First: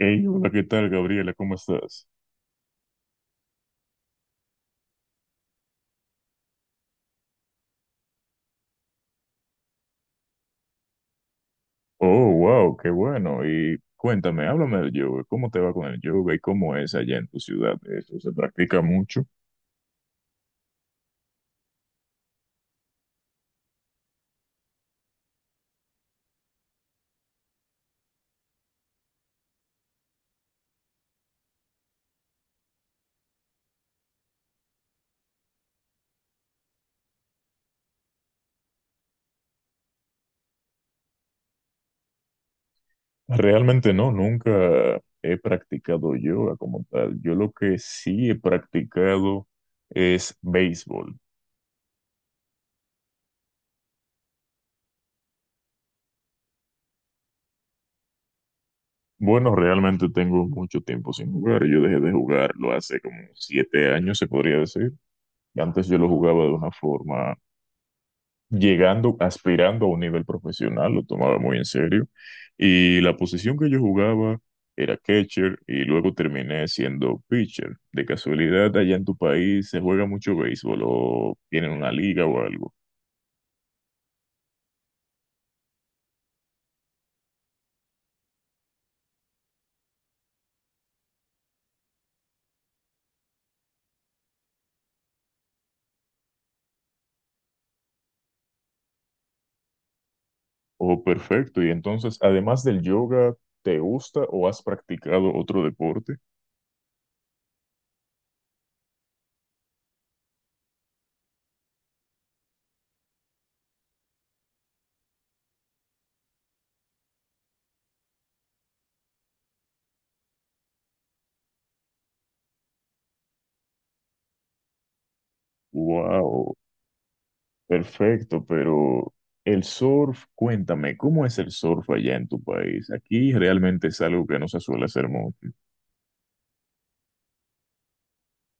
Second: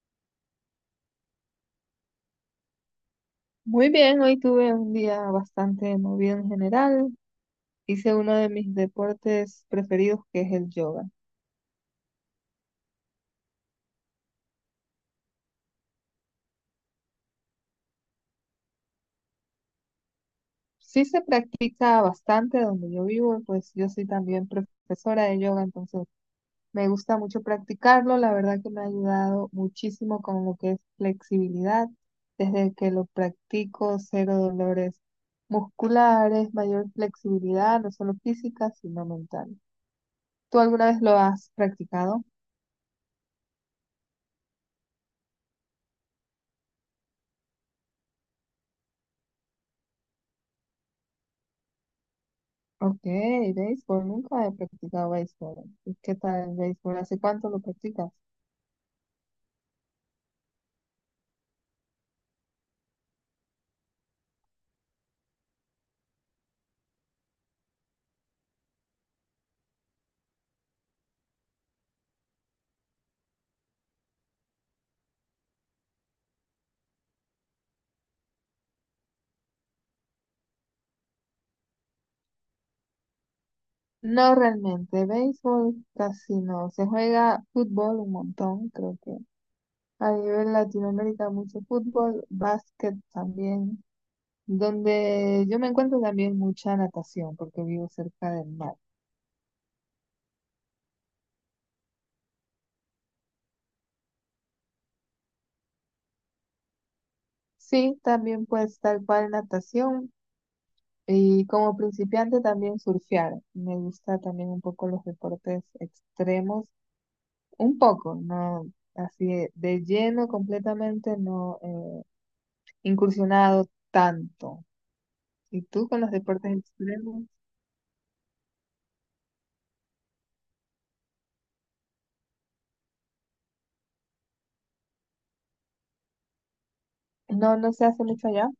Hey, hola, ¿qué tal, Gabriela? ¿Cómo estás? Muy bien, hoy tuve un día bastante movido en general. Hice uno de mis deportes preferidos que es el yoga. Oh, wow, qué bueno. Y cuéntame, háblame del yoga. ¿Cómo te va con el yoga y cómo es allá en tu ciudad? ¿Eso se practica mucho? Sí se practica bastante donde yo vivo, pues yo soy también profesora de yoga, entonces me gusta mucho practicarlo. La verdad que me ha ayudado muchísimo con lo que es flexibilidad. Desde que lo practico, cero dolores musculares, mayor flexibilidad, no solo física, sino mental. ¿Tú alguna vez lo has practicado? Realmente no, nunca he practicado yoga como tal. Yo lo que sí he practicado es béisbol. Ok, béisbol, nunca he practicado béisbol. ¿Y qué tal el béisbol? ¿Hace cuánto lo practicas? Bueno, realmente tengo mucho tiempo sin jugar. Yo dejé de jugarlo hace como 7 años, se podría decir. Antes yo lo jugaba de una forma llegando, aspirando a un nivel profesional, lo tomaba muy en serio. Y la posición que yo jugaba era catcher y luego terminé siendo pitcher. De casualidad, allá en tu país se juega mucho béisbol o tienen una liga o algo. No realmente, béisbol casi no. Se juega fútbol un montón, creo que a nivel Latinoamérica mucho fútbol, básquet también, donde yo me encuentro también mucha natación porque vivo cerca del mar. Oh, perfecto. Y entonces, además del yoga, ¿te gusta o has practicado otro deporte? Sí, también pues tal cual natación y como principiante también surfear. Me gusta también un poco los deportes extremos. Un poco, no así de lleno completamente, no incursionado tanto. ¿Y tú con los Wow, deportes extremos? perfecto, pero... el surf, cuéntame, ¿cómo es el surf allá en tu país? Aquí realmente es algo que no se suele hacer mucho. No, no se hace mucho allá.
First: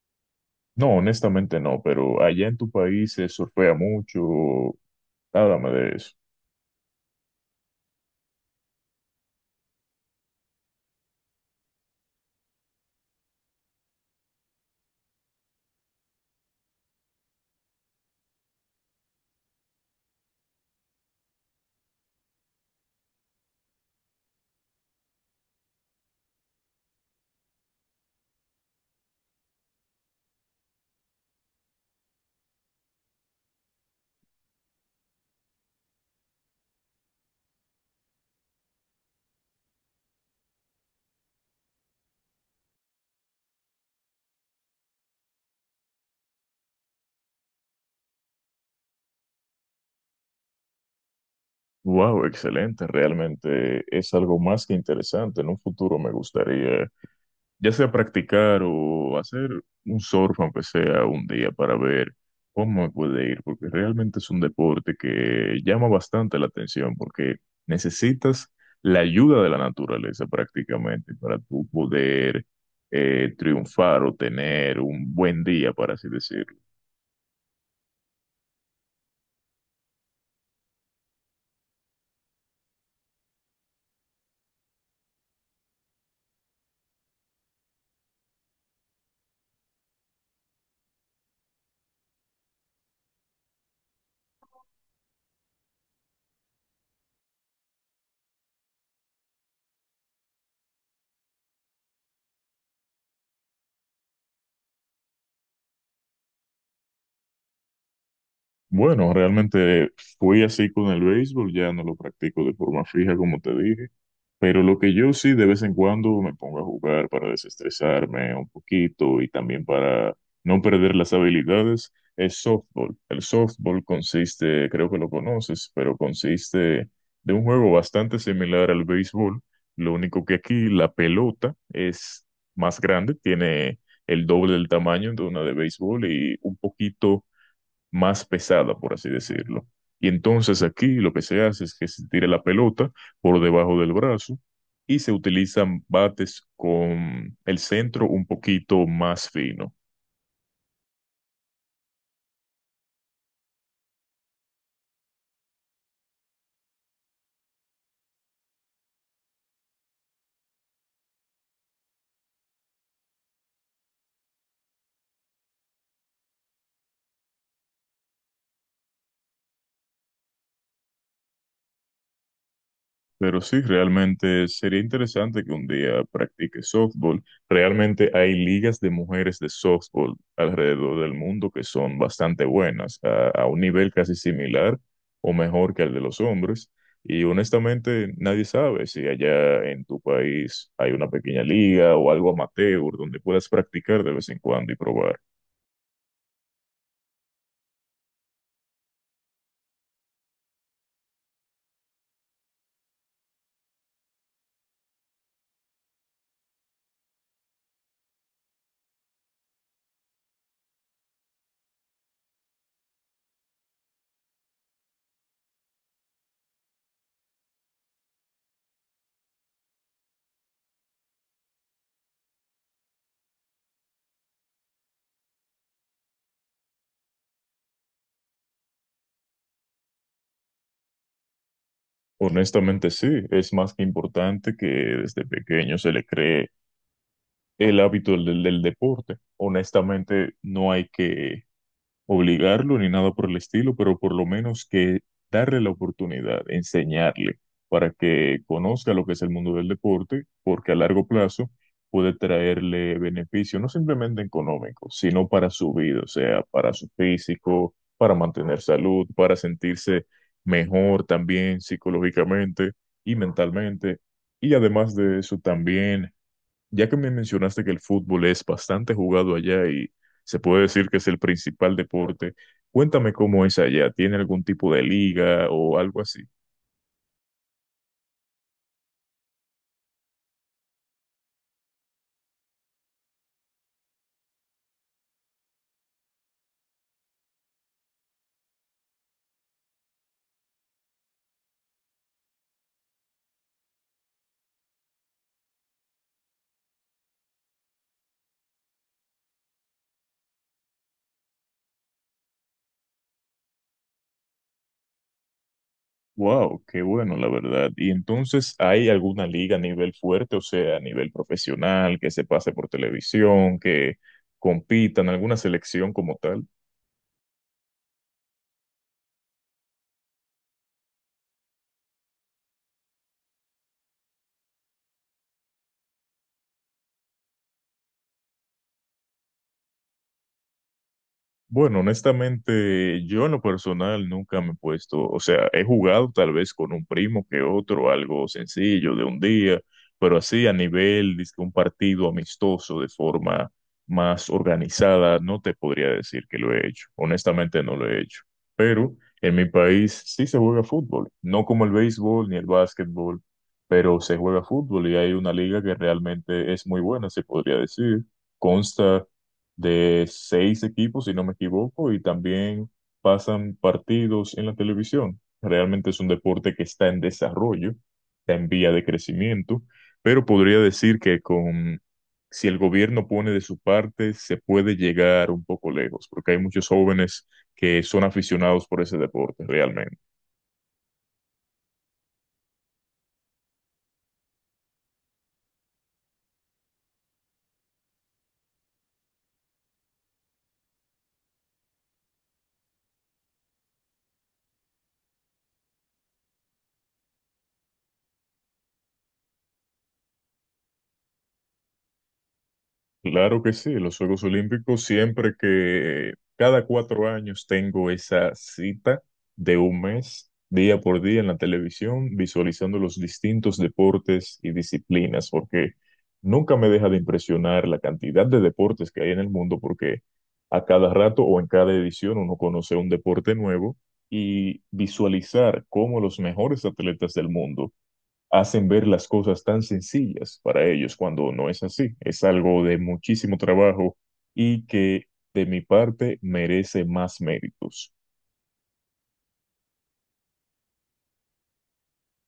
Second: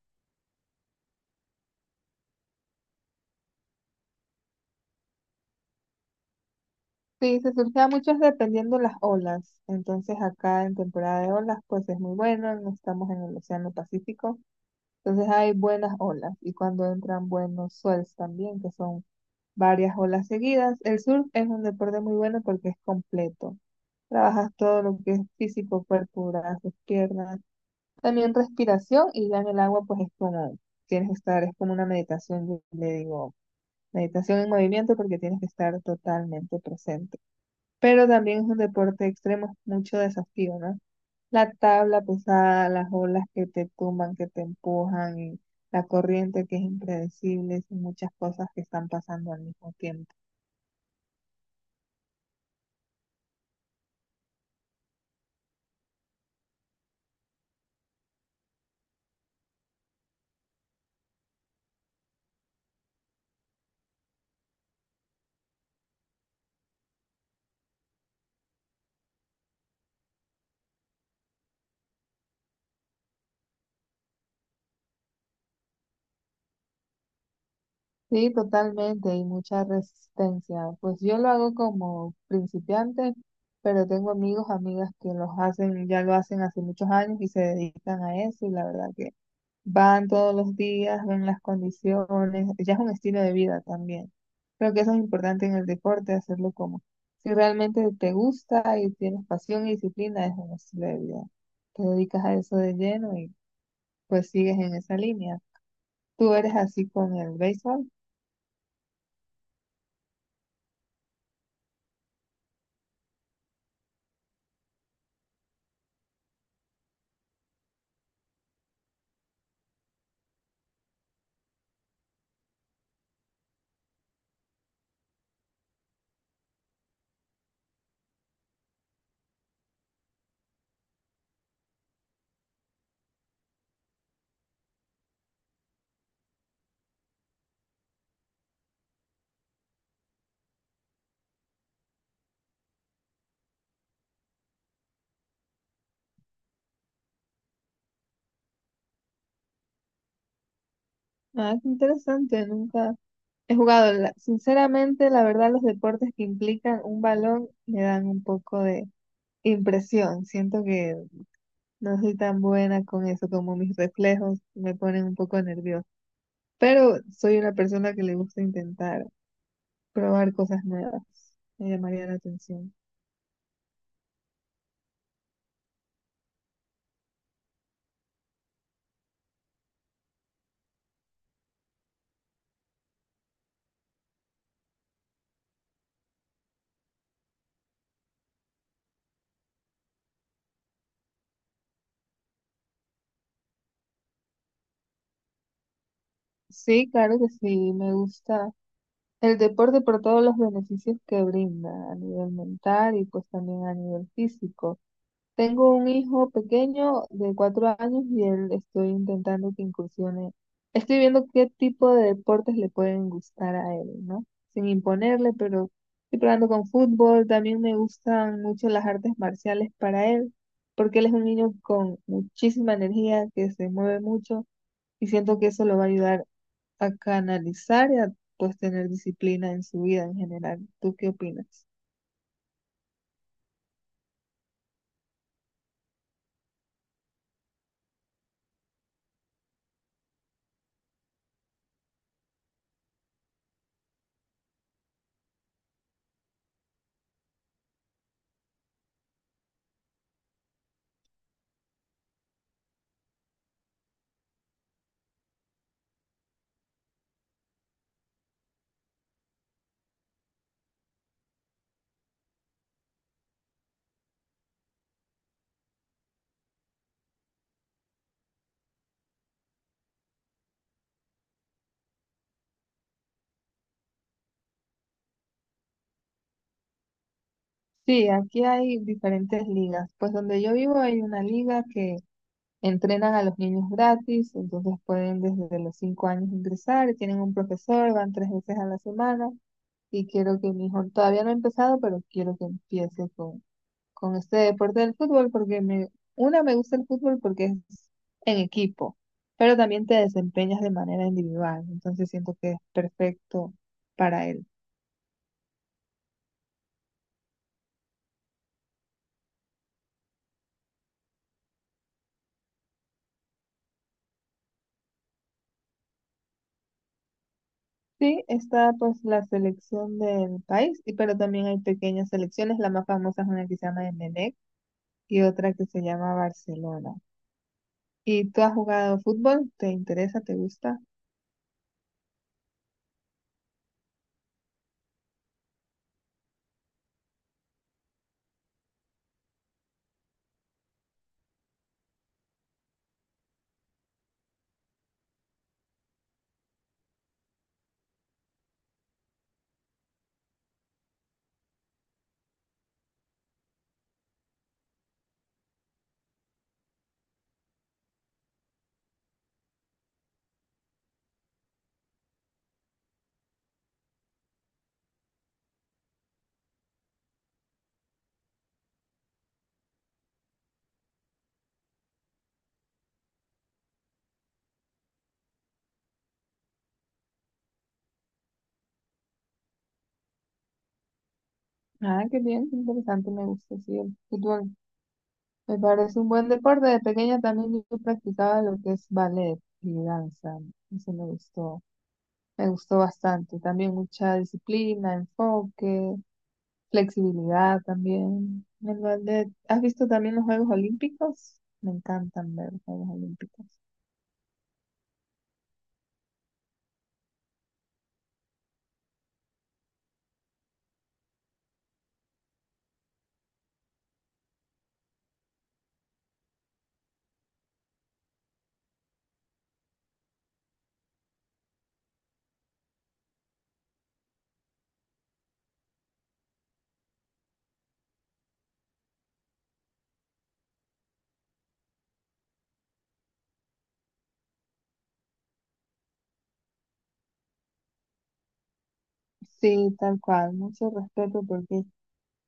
No, honestamente no, pero allá en tu país se surfea mucho. Háblame de eso. Sí, se surgía mucho dependiendo las olas. Entonces acá en temporada de olas, pues es muy bueno, no estamos en el Océano Pacífico. Entonces hay buenas olas y cuando entran buenos swells también, que son varias olas seguidas. El surf es un deporte muy bueno porque es completo. Trabajas todo lo que es físico, cuerpo, brazos, piernas. También respiración y ya en el agua pues es como, tienes que estar, es como una meditación, yo le digo, meditación en movimiento porque tienes que estar totalmente presente. Pero también es un deporte extremo, es mucho desafío, ¿no? La tabla pesada, las olas que te tumban, que te empujan, y la corriente que es impredecible, son muchas cosas que están pasando al mismo tiempo. Wow, excelente, realmente es algo más que interesante. En un futuro me gustaría, ya sea practicar o hacer un surf, aunque sea un día, para ver cómo me puede ir, porque realmente es un deporte que llama bastante la atención, porque necesitas la ayuda de la naturaleza prácticamente para tú poder triunfar o tener un buen día, para así decirlo. Sí, totalmente, y mucha resistencia. Pues yo lo hago como principiante, pero tengo amigos, amigas que los hacen, ya lo hacen hace muchos años y se dedican a eso, y la verdad que van todos los días, ven las condiciones, ya es un estilo de vida también. Creo que eso es importante en el deporte, hacerlo como si realmente te gusta y tienes pasión y disciplina, es un estilo de vida. Te dedicas a eso de lleno y pues sigues en esa línea. ¿Tú eres así con el béisbol? Bueno, realmente fui así con el béisbol, ya no lo practico de forma fija como te dije, pero lo que yo sí de vez en cuando me pongo a jugar para desestresarme un poquito y también para no perder las habilidades es softball. El softball consiste, creo que lo conoces, pero consiste de un juego bastante similar al béisbol, lo único que aquí la pelota es más grande, tiene el doble del tamaño de una de béisbol y un poquito más pesada, por así decirlo. Y entonces aquí lo que se hace es que se tira la pelota por debajo del brazo y se utilizan bates con el centro un poquito más fino. Ah, qué interesante, nunca he jugado. Sinceramente, la verdad, los deportes que implican un balón me dan un poco de impresión. Siento que no soy tan buena con eso, como mis reflejos me ponen un poco nerviosa. Pero soy una persona que le gusta intentar probar cosas nuevas. Me llamaría la atención. Pero sí, realmente sería interesante que un día practique softball. Realmente hay ligas de mujeres de softball alrededor del mundo que son bastante buenas, a un nivel casi similar o mejor que el de los hombres. Y honestamente, nadie sabe si allá en tu país hay una pequeña liga o algo amateur donde puedas practicar de vez en cuando y probar. Sí, claro que sí, me gusta el deporte por todos los beneficios que brinda a nivel mental y pues también a nivel físico. Tengo un hijo pequeño de 4 años y él estoy intentando que incursione. Estoy viendo qué tipo de deportes le pueden gustar a él, ¿no? Sin imponerle, pero estoy probando con fútbol. También me gustan mucho las artes marciales para él, porque él es un niño con muchísima energía, que se mueve mucho y siento que eso lo va a ayudar a canalizar y a pues tener disciplina en su vida en general. ¿Tú qué opinas? Honestamente, sí, es más que importante que desde pequeño se le cree el hábito del deporte. Honestamente, no hay que obligarlo ni nada por el estilo, pero por lo menos que darle la oportunidad, enseñarle para que conozca lo que es el mundo del deporte, porque a largo plazo puede traerle beneficio, no simplemente económico, sino para su vida, o sea, para su físico, para mantener salud, para sentirse mejor también psicológicamente y mentalmente. Y además de eso, también ya que me mencionaste que el fútbol es bastante jugado allá y se puede decir que es el principal deporte, cuéntame cómo es allá. ¿Tiene algún tipo de liga o algo así? Sí, aquí hay diferentes ligas. Pues donde yo vivo hay una liga que entrenan a los niños gratis, entonces pueden desde los 5 años ingresar, tienen un profesor, van tres veces a la semana y quiero que mi hijo, todavía no ha empezado, pero quiero que empiece con este deporte del fútbol porque me, una, me gusta el fútbol porque es en equipo, pero también te desempeñas de manera individual, entonces siento que es perfecto para él. Wow, qué bueno, la verdad. ¿Y entonces hay alguna liga a nivel fuerte, o sea, a nivel profesional, que se pase por televisión, que compitan, alguna selección como tal? Sí, está pues la selección del país, y pero también hay pequeñas selecciones. La más famosa es una que se llama Emelec y otra que se llama Barcelona. ¿Y tú has jugado fútbol? ¿Te interesa? ¿Te gusta? Bueno, honestamente, yo en lo personal nunca me he puesto, o sea, he jugado tal vez con un primo que otro, algo sencillo de un día, pero así a nivel de un partido amistoso de forma más organizada, no te podría decir que lo he hecho. Honestamente, no lo he hecho. Pero en mi país sí se juega fútbol, no como el béisbol ni el básquetbol, pero se juega fútbol y hay una liga que realmente es muy buena, se podría decir. Consta de 6 equipos, si no me equivoco, y también pasan partidos en la televisión. Realmente es un deporte que está en desarrollo, está en vía de crecimiento, pero podría decir que con, si el gobierno pone de su parte, se puede llegar un poco lejos, porque hay muchos jóvenes que son aficionados por ese deporte, realmente. Ah, qué bien, qué interesante, me gusta, sí, el fútbol me parece un buen deporte. De pequeña también yo practicaba lo que es ballet y danza. Eso me gustó bastante. También mucha disciplina, enfoque, flexibilidad también. El ballet. ¿Has visto también los Juegos Olímpicos? Me encantan ver los Juegos Claro Olímpicos. que sí, los Juegos Olímpicos siempre que cada 4 años tengo esa cita de un mes, día por día en la televisión, visualizando los distintos deportes y disciplinas, porque nunca me deja de impresionar la cantidad de deportes que hay en el mundo, porque a cada rato o en cada edición uno conoce un deporte nuevo y visualizar cómo los mejores atletas del mundo hacen ver las cosas tan sencillas para ellos cuando no es así. Es algo de muchísimo trabajo y que de mi parte merece más méritos. Sí, tal cual, mucho respeto porque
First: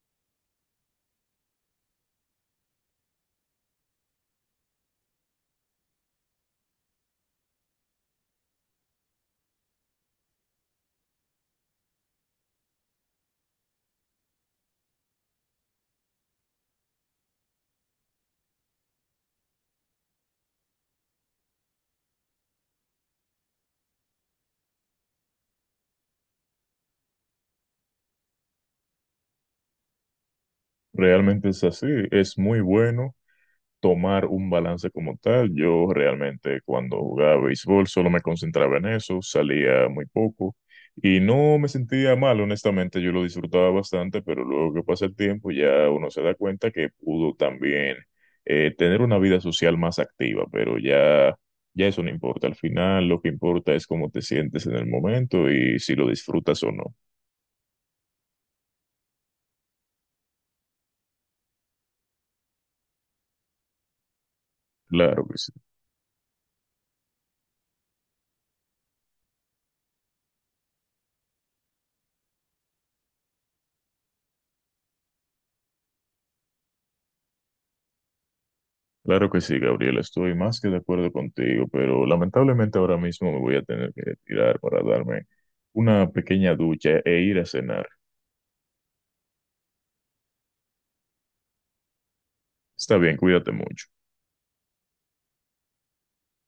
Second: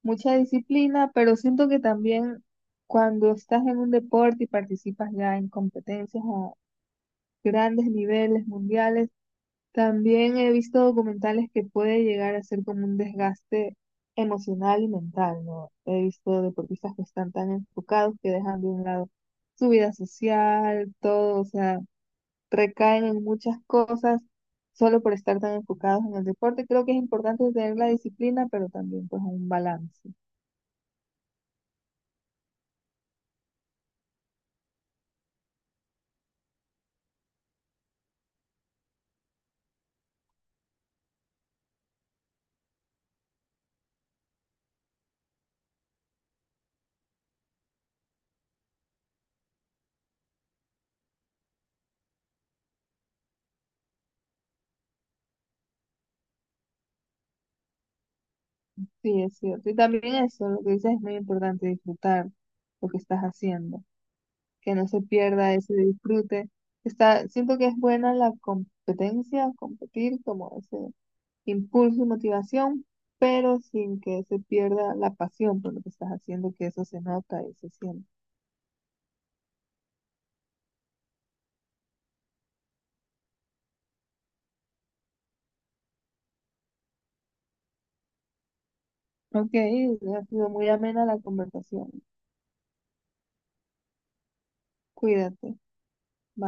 mucha disciplina, pero siento que también cuando estás en un deporte y participas ya en competencias a grandes niveles mundiales, también he visto documentales que puede llegar a ser como un desgaste emocional y mental, ¿no? He visto deportistas que están tan enfocados que dejan de un lado su vida social, todo, o sea, recaen en muchas cosas solo por estar tan enfocados en el deporte. Creo que es importante tener la disciplina, pero también pues un balance. Realmente es así, es muy bueno tomar un balance como tal. Yo realmente cuando jugaba béisbol solo me concentraba en eso, salía muy poco y no me sentía mal, honestamente, yo lo disfrutaba bastante, pero luego que pasa el tiempo ya uno se da cuenta que pudo también tener una vida social más activa, pero ya... Ya eso no importa, al final lo que importa es cómo te sientes en el momento y si lo disfrutas o no. Sí, es cierto. Y también eso, lo que dices es muy importante, disfrutar lo que estás haciendo, que no se Claro que sí. pierda ese disfrute. Está, siento que es buena la competencia, competir como ese impulso y motivación, pero sin que se pierda la pasión por lo que estás haciendo, que eso se nota y se siente. Claro que sí, Gabriela, estoy más que de acuerdo contigo, pero lamentablemente ahora mismo me voy a tener que retirar para darme una pequeña ducha e ir a cenar. Ok, ha sido muy amena la conversación. Está bien, cuídate mucho. Cuídate. Bye.